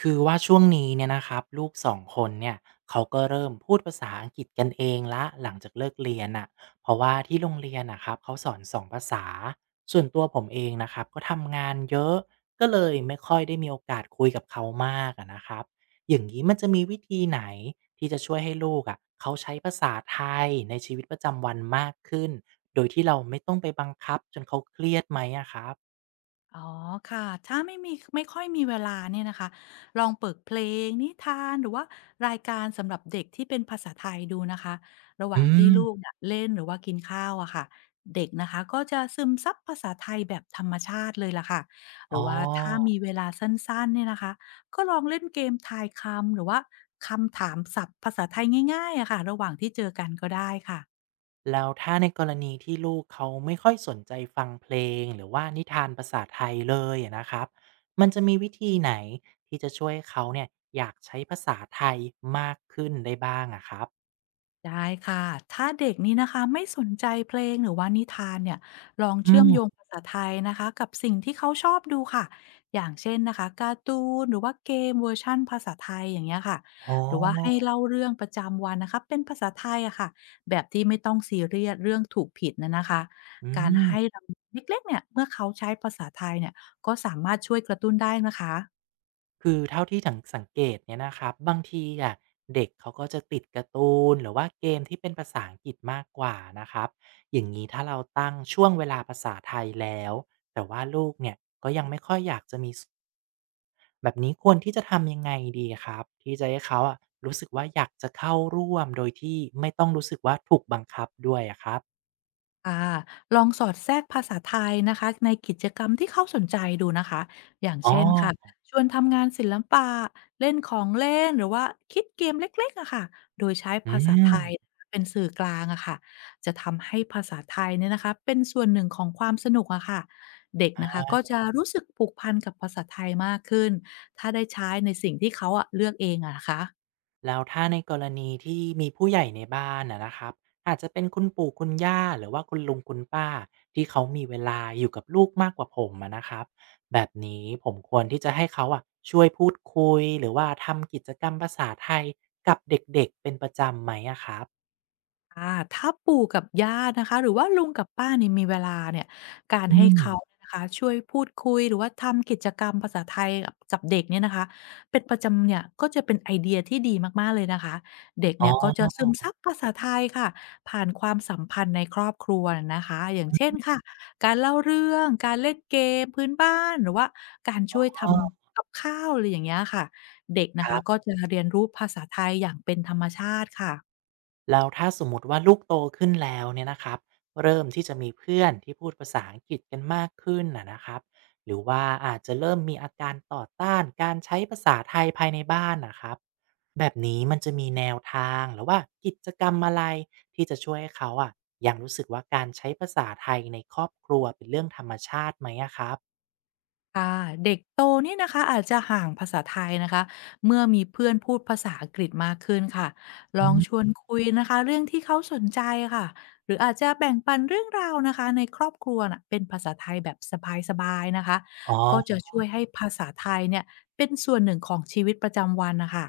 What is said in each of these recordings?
คือว่าช่วงนี้เนี่ยนะครับลูกสองคนเนี่ยเขาก็เริ่มพูดภาษาอังกฤษกันเองละหลังจากเลิกเรียนอ่ะเพราะว่าที่โรงเรียนนะครับเขาสอนสองภาษาส่วนตัวผมเองนะครับก็ทำงานเยอะก็เลยไม่ค่อยได้มีโอกาสคุยกับเขามากอะนะครับอย่างนี้มันจะมีวิธีไหนที่จะช่วยให้ลูกอ่ะเขาใช้ภาษาไทยในชีวิตประจำวันมากขึ้นโดยที่เราไม่ต้องไปบังคับจนเขาเครียดไหมอะครับอ๋อค่ะถ้าไม่ค่อยมีเวลาเนี่ยนะคะลองเปิดเพลงนิทานหรือว่ารายการสำหรับเด็กที่เป็นภาษาไทยดูนะคะระหว่าอืงที่ลูกมเนี่ยเล่นหรือว่ากินข้าวอะค่ะเด็กนะคะก็จะซึมซับภาษาไทยแบบธรรมชาติเลยล่ะค่ะหอ๋รือว่าถ้าอ มีเวลาสั้นๆเนี่ยนะคะก็ลองเล่นเกมทายคำหรือว่าคำถามศัพท์ภาษาไทยง่ายๆอะค่ะระหว่างที่เจอกันก็ได้ค่ะ แล้วถ้าในกรณีที่ลูกเขาไม่ค่อยสนใจฟังเพลงหรือว่านิทานภาษาไทยเลยอะนะครับ มันจะมีวิธีไหนที่จะช่วยเขาเนี่ยอยากใช้ภาษาไทยมากขึ้นได้บ้างอะครับได้ค่ะถ้าเด็กนี้นะคะไม่สนใจเพลงหรือว่านิทานเนี่ยลองอืเชื่อมโยงมภาษาไทยนะคะกับสิ่งที่เขาชอบดูค่ะอย่างเช่นนะคะการ์ตูนหรือว่าเกมเวอร์ชั่นภาษาไทยอย่างเงี้ยค่ะอ๋อหรือว่าให้เล่าเรื่องประจำวันนะคะเป็นภาษาไทยอะค่ะแบบที่ไม่ต้องซีเรียสเรื่องถูกผิดนะคะอืการม ให้รางวัลเล็กๆเนี่ยเมื่อเขาใช้ภาษาไทยเนี่ยก็สามารถช่วยกระตุ้นได้นะคะ คือเท่าที่ถังสังเกตเนี่ยนะครับ บางทีอะเด็กเขาก็จะติดการ์ตูนหรือว่าเกมที่เป็นภาษาอังกฤษมากกว่านะครับอย่างนี้ถ้าเราตั้งช่วงเวลาภาษาไทยแล้วแต่ว่าลูกเนี่ย แบบนี้ควรที่จะทำยังไงดีครับที่จะให้เขาอะรู้สึกว่าอยากจะเข้าร่วมโดยที่ไม่ต้องรู้สึกว่าถูกบังคับด้วยอะครับค่ะลองสอดแทรกภาษาไทยนะคะในกิจกรรมที่เขาสนใจดูนะคะอย่างอ๋อเช่นค่ะชวนทำงานศิลปะเล่นของเล่นหรือว่าคิดเกมเล็กๆอะค่ะโดยใช้อืภาษาไทยมเป็นสื่อกลางอะค่ะจะทำให้ภาษาไทยเนี่ยนะคะเป็นส่วนหนึ่งของความสนุกอะค่ะเด็กนะคะก็จะรู้สึกผูกพันกับภาษาไทยมากขึ้นถ้าได้ใช้ในสิ่งที่เขาอะเลือกเองอะนะคะ แล้วถ้าในกรณีที่มีผู้ใหญ่ในบ้านนะนะครับอาจจะเป็นคุณปู่คุณย่าหรือว่าคุณลุงคุณป้าที่เขามีเวลาอยู่กับลูกมากกว่าผมอะนะครับแบบนี้ผมควรที่จะให้เขาอะช่วยพูดคุยหรือว่าทำกิจกรรมภาษาไทยกับเด็กๆเป็นประจำไหมอะครับค่าถ้าปู่กับย่านะคะหรือว่าลุงกับป้าเนี่ยมีเวลาเนี่ยการอืให้มเขาเนี่ยนะคะช่วยพูดคุยหรือว่าทำกิจกรรมภาษาไทยกับเด็กเนี่ยนะคะเป็นประจำเนี่ยก็จะเป็นไอเดียที่ดีมากๆเลยนะคะเด็กอ๋เนี่ยก็จะอซึมซับภาษาไทยค่ะผ่านความสัมพันธ์ในครอบครัวนะคะอย่างเช่นค่ะการเล่าเรื่องการเล่นเกมพื้นบ้านหรือว่าการช่วยทคำกับข้าวอะไรอย่างเงี้ยค่ะเด็กนะคะรับ ก็จะเรียนรู้ภาษาไทยอย่างเป็นธรรมชาติค่ะ แล้วถ้าสมมติว่าลูกโตขึ้นแล้วเนี่ยนะครับเริ่มที่จะมีเพื่อนที่พูดภาษาอังกฤษกันมากขึ้นนะนะครับหรือว่าอาจจะเริ่มมีอาการต่อต้านการใช้ภาษาไทยภายในบ้านนะครับแบบนี้มันจะมีแนวทางหรือว่ากิจกรรมอะไรที่จะช่วยให้เขาอะยังรู้สึกว่าการใช้ภาษาไทยในครอบครัวเป็นเรื่องธรรมชาติไหมอะครับค่ะเด็กโตเนี่ยนะคะอาจจะห่างภาษาไทยนะคะเมื่อมีเพื่อนพูดภาษาอังกฤษมากขึ้นค่ะลอืองชมวนคุยนะคะเรื่องที่เขาสนใจค่ะหรืออาจจะแบ่งปันเรื่องราวนะคะในครอบครัวนะเป็นภาษาไทยแบบสบายๆนะคะอ๋ก็จะอ ช่วยให้ภาษาไทยเนี่ยเป็นส่วนหนึ่งของชีวิตประจำวันนะคะ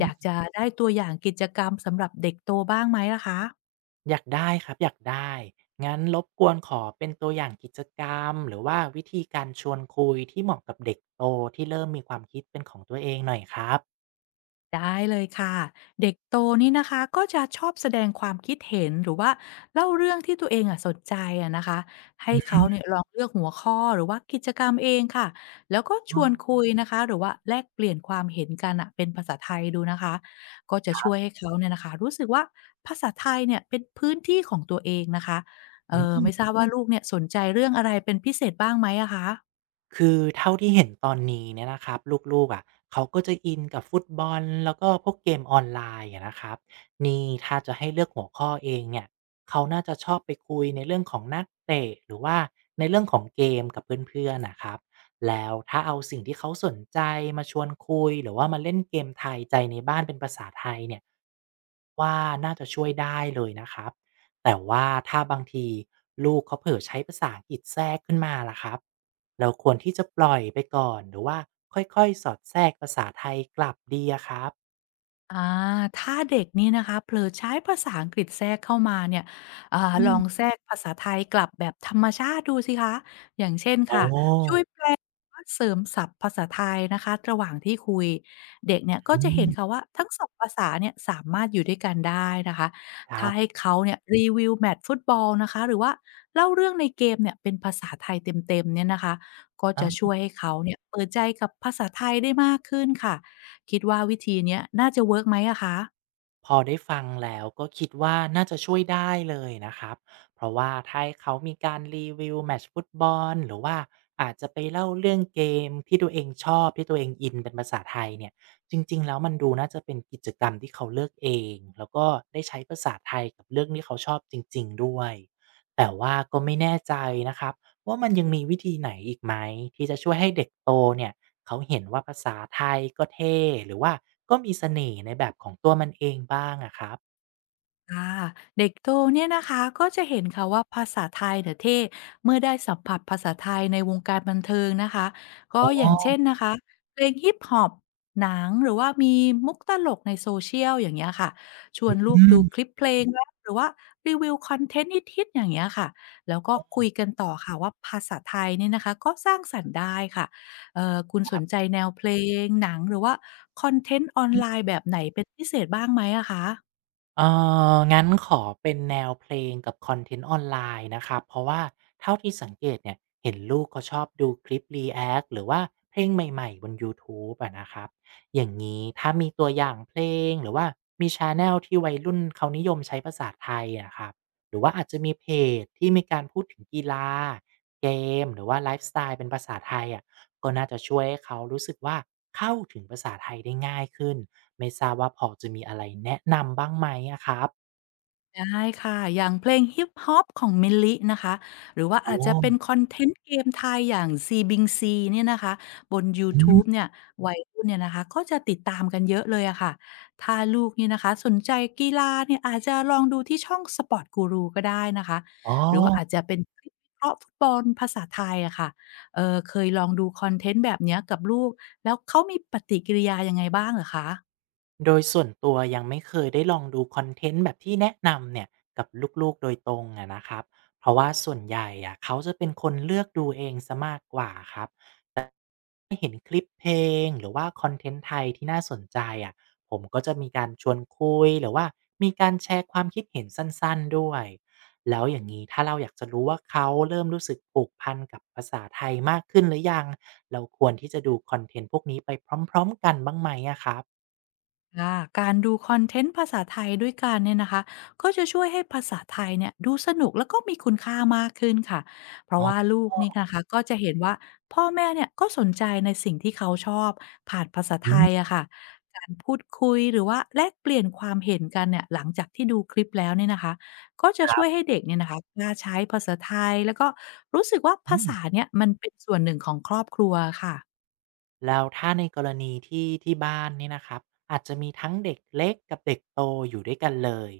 อยากจะได้ตัวอย่างกิจกรรมสำหรับเด็กโตบ้างไหมล่ะคะ อยากได้ครับอยากได้ งั้นรบกวนขอเป็นตัวอย่างกิจกรรมหรือว่าวิธีการชวนคุยที่เหมาะกับเด็กโตที่เริ่มมีความคิดเป็นของตัวเองหน่อยครับได้เลยค่ะเด็กโตนี่นะคะก็จะชอบแสดงความคิดเห็นหรือว่าเล่าเรื่องที่ตัวเองอะสนใจอะนะคะให้เขาเนี่ยอลองเลือกหัวข้อหรือว่ากิจกรรมเองค่ะแล้วก็ชืวนมคุยนะคะหรือว่าแลกเปลี่ยนความเห็นกันอะเป็นภาษาไทยดูนะคะก็จะคช่รัวยบให้เขาเนี่ยนะคะรู้สึกว่าภาษาไทยเนี่ยเป็นพื้นที่ของตัวเองนะคะเออือม ไม่ทราบว่าลูกเนี่ยสนใจเรื่องอะไรเป็นพิเศษบ้างไหมอะคะ คือเท่าที่เห็นตอนนี้เนี่ยนะครับลูกๆอะเขาก็จะอินกับฟุตบอลแล้วก็พวกเกมออนไลน์อะนะครับนี่ถ้าจะให้เลือกหัวข้อเองเนี่ยเขาน่าจะชอบไปคุยในเรื่องของนักเตะหรือว่าในเรื่องของเกมกับเพื่อนๆนะครับแล้วถ้าเอาสิ่งที่เขาสนใจมาชวนคุยหรือว่ามาเล่นเกมไทยใจในบ้านเป็นภาษาไทยเนี่ยว่าน่าจะช่วยได้เลยนะครับ แต่ว่าถ้าบางทีลูกเขาเผลอใช้ภาษาอังกฤษแทรกขึ้นมาล่ะครับเราควรที่จะปล่อยไปก่อนหรือว่าค่อยๆสอดแทรกภาษาไทยกลับดีอะครับอ่าถ้าเด็กนี่นะคะเผลอใช้ภาษาอังกฤษแทรกเข้ามาเนี่ยอ่าลอืองมแทรกภาษาไทยกลับแบบธรรมชาติดูสิคะอย่างเช่นโอ้ค่ะช่วยอแปลว่าเสริมศัพท์ภาษาไทยนะคะระหว่างที่คุยเด็กเนี่ยก็ืจะเห็นมค่ะว่าทั้งสองภาษาเนี่ยสามารถอยู่ด้วยกันได้นะคะครัถ้าให้บ เขาเนี่ยรีวิวแมตช์ฟุตบอลนะคะหรือว่าเล่าเรื่องในเกมเนี่ยเป็นภาษาไทยเต็มๆเนี่ยนะคะก็จะช่วยให้เขาเนี่ยเปิดใจกับภาษาไทยได้มากขึ้นค่ะ คิดว่าวิธีเนี้ยน่าจะเวิร์กไหมอะคะ พอได้ฟังแล้วก็คิดว่าน่าจะช่วยได้เลยนะครับ เพราะว่าถ้าให้เขามีการรีวิวแมตช์ฟุตบอลหรือว่าอาจจะไปเล่าเรื่องเกมที่ตัวเองชอบที่ตัวเองอินเป็นภาษาไทยเนี่ยจริงๆแล้วมันดูน่าจะเป็นกิจกรรมที่เขาเลือกเองแล้วก็ได้ใช้ภาษาไทยกับเรื่องที่เขาชอบจริงๆด้วยแต่ว่าก็ไม่แน่ใจนะครับว่ามันยังมีวิธีไหนอีกไหมที่จะช่วยให้เด็กโตเนี่ย เขาเห็นว่าภาษาไทยก็เท่หรือว่าก็มีเสน่ห์ในแบบของตัวมันเองบ้างอะครับค่ะเด็กโตเนี่ยนะคะก็จะเห็นค่ะว่าภาษาไทยเนี่ยเที่เมื่อได้สัมผัสภาษาไทยในวงการบันเทิงนะคะก็อ๋ออย่างเช่นนะคะเพลงฮิปฮอปหนังหรือว่ามีมุกตลกใน s o ชียลอย่างเงี้ยค่ะชวอนลูกืดูคลิมปเพลงรักหรือว่ารีวิวคอนเทนต์ฮิตๆอย่างเงี้ยค่ะแล้วก็คุยกันต่อค่ะว่าภาษาไทยเนี่ยนะคะก็สร้างสรรค์ได้ค่ะคุณสนใจแนวเพลงหนังหรือว่าคอนเทนต์ออนไลน์แบบไหนเป็นพิเศษบ้างไหมอะคะ เอองั้นขอเป็นแนวเพลงกับคอนเทนต์ออนไลน์นะครับเพราะว่าเท่าที่สังเกตเนี่ยเห็นลูกเขาชอบดูคลิปรีแอ็กหรือว่าเพลงใหม่ๆบนยูทูบอะนะครับอย่างงี้ถ้ามีตัวอย่างเพลงหรือว่ามีชันแนลที่วัยรุ่นเขานิยมใช้ภาษาไทยอะครับหรือว่าอาจจะมีเพจที่มีการพูดถึงกีฬาเกมหรือว่าไลฟ์สไตล์เป็นภาษาไทยอะ ก็น่าจะช่วยให้เขารู้สึกว่าเข้าถึงภาษาไทยได้ง่ายขึ้นไม่ทราบว่าพอจะมีอะไรแนะนำบ้างไหมอะครับได้ค่ะ อย่างเพลงฮิปฮอปของ Milli นะคะ หรือว่าโอ้อาจจะเป็นคอนเทนต์เกมไทยอย่างซี b i n g ีเนี่ยนะคะ บนยูอืทูบมเนี่ยวัยรุ่นเนี่ยนะคะ ก็จะติดตามกันเยอะเลยอะค่ะถ้าลูกเนี่ยนะคะสนใจกีฬาเนี่ยอาจจะลองดูที่ช่อง Sport Guru ก็ได้นะคะ อ๋อหรือว่าอาจจะเป็นคลิปวิเคราะห์ฟุตบอลภาษาไทยอะค่ะเคยลองดูคอนเทนต์แบบเนี้ยกับลูก แล้วเขามีปฏิกิริยายังไงบ้างเหรอคะ โดยส่วนตัวยังไม่เคยได้ลองดูคอนเทนต์แบบที่แนะนำเนี่ยกับลูกๆโดยตรงอะนะครับเพราะว่าส่วนใหญ่อะเขาจะเป็นคนเลือกดูเองเสียมากกว่าครับ เห็นคลิปเพลงหรือว่าคอนเทนต์ไทยที่น่าสนใจอะผมก็จะมีการชวนคุยหรือว่ามีการแชร์ความคิดเห็นสั้นๆด้วยแล้วอย่างงี้ถ้าเราอยากจะรู้ว่าเขาเริ่มรู้สึกผูกพันกับภาษาไทยมากขึ้นหรือยังเราควรที่จะดูคอนเทนต์พวกนี้ไปพร้อมๆกันบ้างไหมอะครับค่ะการดูคอนเทนต์ภาษาไทยด้วยกันเนี่ยนะคะก็จะช่วยให้ภาษาไทยเนี่ยดูสนุกแล้วก็มีคุณค่ามากขึ้นค่ะเพอ๋ราะอว่าลูกนี่นะคะก็จะเห็นว่าพ่อแม่เนี่ยก็สนใจในสิ่งที่เขาชอบผ่านภาษาไทอืยมอะค่ะการพูดคุยหรือว่าแลกเปลี่ยนความเห็นกันเนี่ยหลังจากที่ดูคลิปแล้วเนี่ยนะคะก็จะครัช่วยให้บเด็กเนี่ยนะคะกล้าใช้ภาษาไทยแล้วก็รู้สึกว่าอืภาม ษาเนี่ยมันเป็นส่วนหนึ่งของครอบครัวค่ะ แล้วถ้าในกรณีที่บ้านเนี่ยนะครับอาจจะมีทั้งเด็กเล็กกับเด็กโตอยู่ด้วยกันเลย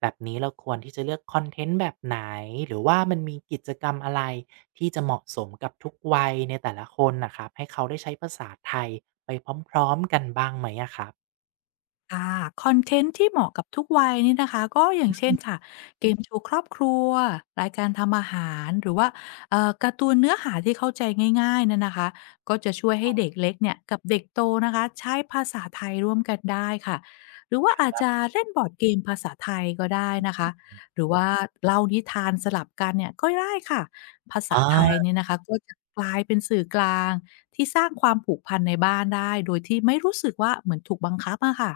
แบบนี้เราควรที่จะเลือกคอนเทนต์แบบไหนหรือว่ามันมีกิจกรรมอะไรที่จะเหมาะสมกับทุกวัยในแต่ละคนนะครับให้เขาได้ใช้ภาษาไทยไปพร้อมๆกันบ้างไหมอะครับค่ะคอนเทนต์ที่เหมาะกับทุกวัยนี่นะคะก็อย่างเช่นค่ะเกมโชว์ครอบครัวรายการทำอาหารหรือว่าการ์ตูนเนื้อหาที่เข้าใจง่ายๆนั่นนะคะก็จะช่วยให้เด็กเล็กเนี่ยกับเด็กโตนะคะใช้ภาษาไทยร่วมกันได้ค่ะหรือว่าอาจจะเล่นบอร์ดเกมภาษาไทยก็ได้นะคะหรือว่าเล่านิทานสลับกันเนี่ยก็ได้ค่ะภาษาอา ไทยเนี่ยนะคะก็จะกลายเป็นสื่อกลางที่สร้างความผูกพันในบ้านได้โดยที่ไม่รู้สึกว่าเหมือนถูกบังคับอะค่ะ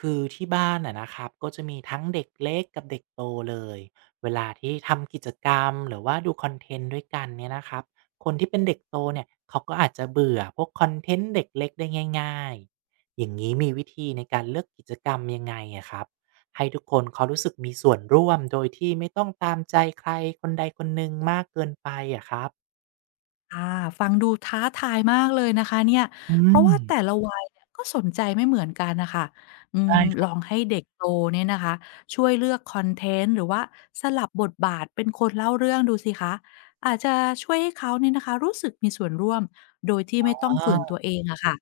คือที่บ้านอะนะครับก็จะมีทั้งเด็กเล็กกับเด็กโตเลยเวลาที่ทำกิจกรรมหรือว่าดูคอนเทนต์ด้วยกันเนี่ยนะครับคนที่เป็นเด็กโตเนี่ยเขาก็อาจจะเบื่อพวกคอนเทนต์เด็กเล็กได้ง่ายๆอย่างนี้มีวิธีในการเลือกกิจกรรมยังไงอะครับให้ทุกคนเขารู้สึกมีส่วนร่วมโดยที่ไม่ต้องตามใจใครคนใดคนหนึ่งมากเกินไปอะครับค่ะฟังดูท้าทายมากเลยนะคะเนี่ยอืเพราะมว่าแต่ละวัยเนี่ยก็สนใจไม่เหมือนกันน่ะค่ะอืมใช่คลรัองบ ให้เด็กโตเนี่ยนะคะช่วยเลือกคอนเทนต์หรือว่าสลับบทบาทเป็นคนเล่าเรื่องดูสิคะอาจจะช่วยให้เขาเนี่ยนะคะรู้สึกมีส่วนร่วมโดยที่ไม่ต้องฝืนตัวเองอะค่ะ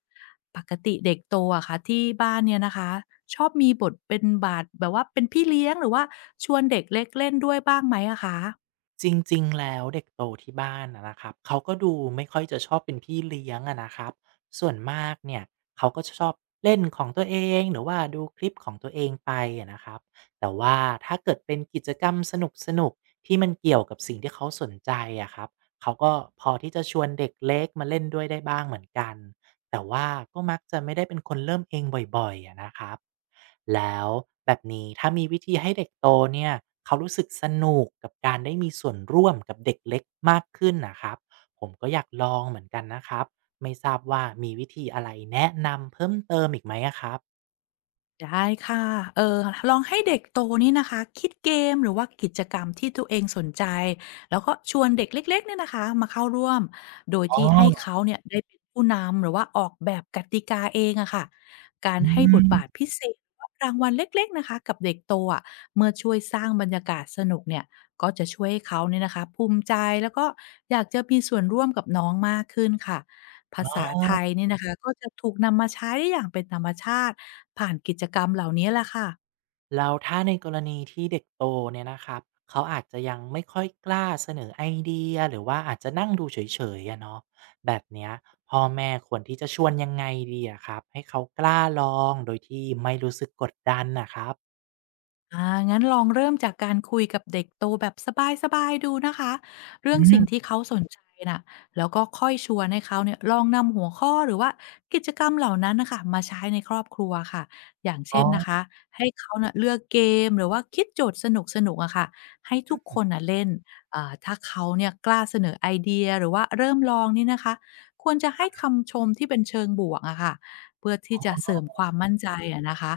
ปกติเด็กโตอะค่ะที่บ้านเนี่ยนะคะชอบมีบทเป็นบาทแบบว่าเป็นพี่เลี้ยงหรือว่าชวนเด็กเล็กเล่นด้วยบ้างไหมอะคะ จริงๆ แล้วเด็กโตที่บ้านอะนะครับเขาก็ดูไม่ค่อยจะชอบเป็นพี่เลี้ยงอะนะครับส่วนมากเนี่ยเขาก็จะชอบเล่นของตัวเองหรือว่าดูคลิปของตัวเองไปอะนะครับแต่ว่าถ้าเกิดเป็นกิจกรรมสนุกๆที่มันเกี่ยวกับสิ่งที่เขาสนใจอะครับเขาก็พอที่จะชวนเด็กเล็กมาเล่นด้วยได้บ้างเหมือนกันแต่ว่าก็มักจะไม่ได้เป็นคนเริ่มเองบ่อยๆอะนะครับ แล้วแบบนี้ถ้ามีวิธีให้เด็กโตเนี่ยเขารู้สึกสนุกกับการได้มีส่วนร่วมกับเด็กเล็กมากขึ้นนะครับผมก็อยากลองเหมือนกันนะครับไม่ทราบว่ามีวิธีอะไรแนะนำเพิ่มเติมอีกไหมอะครับได้ค่ะเออลองให้เด็กโตนี่นะคะคิดเกมหรือว่ากิจกรรมที่ตัวเองสนใจ แล้วก็ชวนเด็กเล็กๆเนี่ยนะคะมาเข้าร่วม โดยอ๋อที่ให้เขาเนี่ยได้เป็นผู้นำหรือว่าออกแบบกติกาเองอะค่ะการอืให้บทบาทมพิเศษหรือว่ารางวัลเล็กๆนะคะกับเด็กโตอะเมื่อช่วยสร้างบรรยากาศสนุกเนี่ยก็จะช่วยให้เขาเนี่ยนะคะภูมิใจแล้วก็อยากจะมีส่วนร่วมกับน้องมากขึ้นค่ะ ภาอ๋อ ษาไทยเนี่ยนะคะก็จะถูกนำมาใช้อย่างเป็นธรรมชาติผ่านกิจกรรมเหล่านี้แหละค่ะ แล้วถ้าในกรณีที่เด็กโตเนี่ยนะครับเขาอาจจะยังไม่ค่อยกล้าเสนอไอเดียหรือว่าอาจจะนั่งดูเฉยๆอะเนาะแบบเนี้ยพ่อแม่ควรที่จะชวนยังไงดีอะครับให้เขากล้าลองโดยที่ไม่รู้สึกกดดันนะครับอ่างั้นลองเริ่มจากการคุยกับเด็กโตแบบสบายๆดูนะคะ เรื่ออืงสิ่งที่มเขาสนใจน่ะแล้วก็ค่อยชวนให้เขาเนี่ยลองนำหัวข้อหรือว่ากิจกรรมเหล่านั้นนะคะมาใช้ในครอบครัวค่ะอย่างอ๋เช่นนะคะ อ ให้เขาน่ะเลือกเกมหรือว่าคิดโจทย์สนุกๆอะค่ะ ให้ทุกคนน่ะเล่นอ่าถ้าเขาเนี่ยกล้าเสนอไอเดียหรือว่าเริ่มลองนี่นะคะควรจะให้คำชมที่เป็นเชิงบวกอะค่ะเพื่อที่จะเสริมความมั่นใจอะนะคะ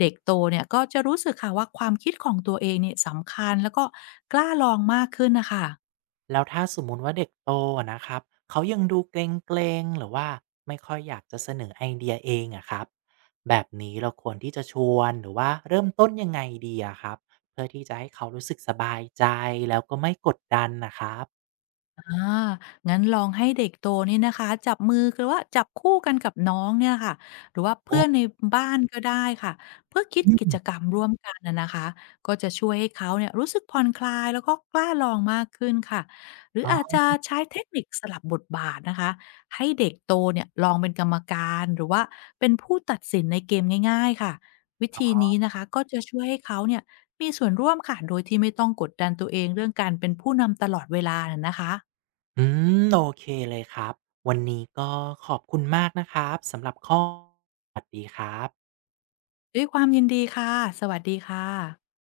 เด็กโตเนี่ยก็จะรู้สึกค่ะว่าความคิดของตัวเองเนี่ยสำคัญแล้วก็กล้าลองมากขึ้นนะคะ แล้วถ้าสมมุติว่าเด็กโตอะนะครับเขายังดูเกรงๆหรือว่าไม่ค่อยอยากจะเสนอไอเดียเองอะครับแบบนี้เราควรที่จะชวนหรือว่าเริ่มต้นยังไงดีอะครับเพื่อที่จะให้เขารู้สึกสบายใจแล้วก็ไม่กดดันนะครับอางั้นลองให้เด็กโตนี่นะคะจับมือหรือว่าจับคู่กันกับน้องเนี่ยค่ะหรือว่าโอ้เพื่อนในบ้านก็ได้ค่ะเพื่อคิดอืกิจมกรรมร่วมกันน่ะนะคะก็จะช่วยให้เขาเนี่ยรู้สึกผ่อนคลายแล้วก็กล้าลองมากขึ้นค่ะหรืออ๋ออาจจะใช้เทคนิคสลับบทบาทนะคะให้เด็กโตเนี่ยลองเป็นกรรมการหรือว่าเป็นผู้ตัดสินในเกมง่ายๆค่ะวิธีนี้นะคะก็จะช่วยให้เขาเนี่ยมีส่วนร่วมค่ะโดยที่ไม่ต้องกดดันตัวเองเรื่องการเป็นผู้นำตลอดเวลาน่ะนะคะ อืมโอเคเลยครับวันนี้ก็ขอบคุณมากนะครับสำหรับข้อสวัสดีครับด้วยความยินดีค่ะ สวัสดีค่ะ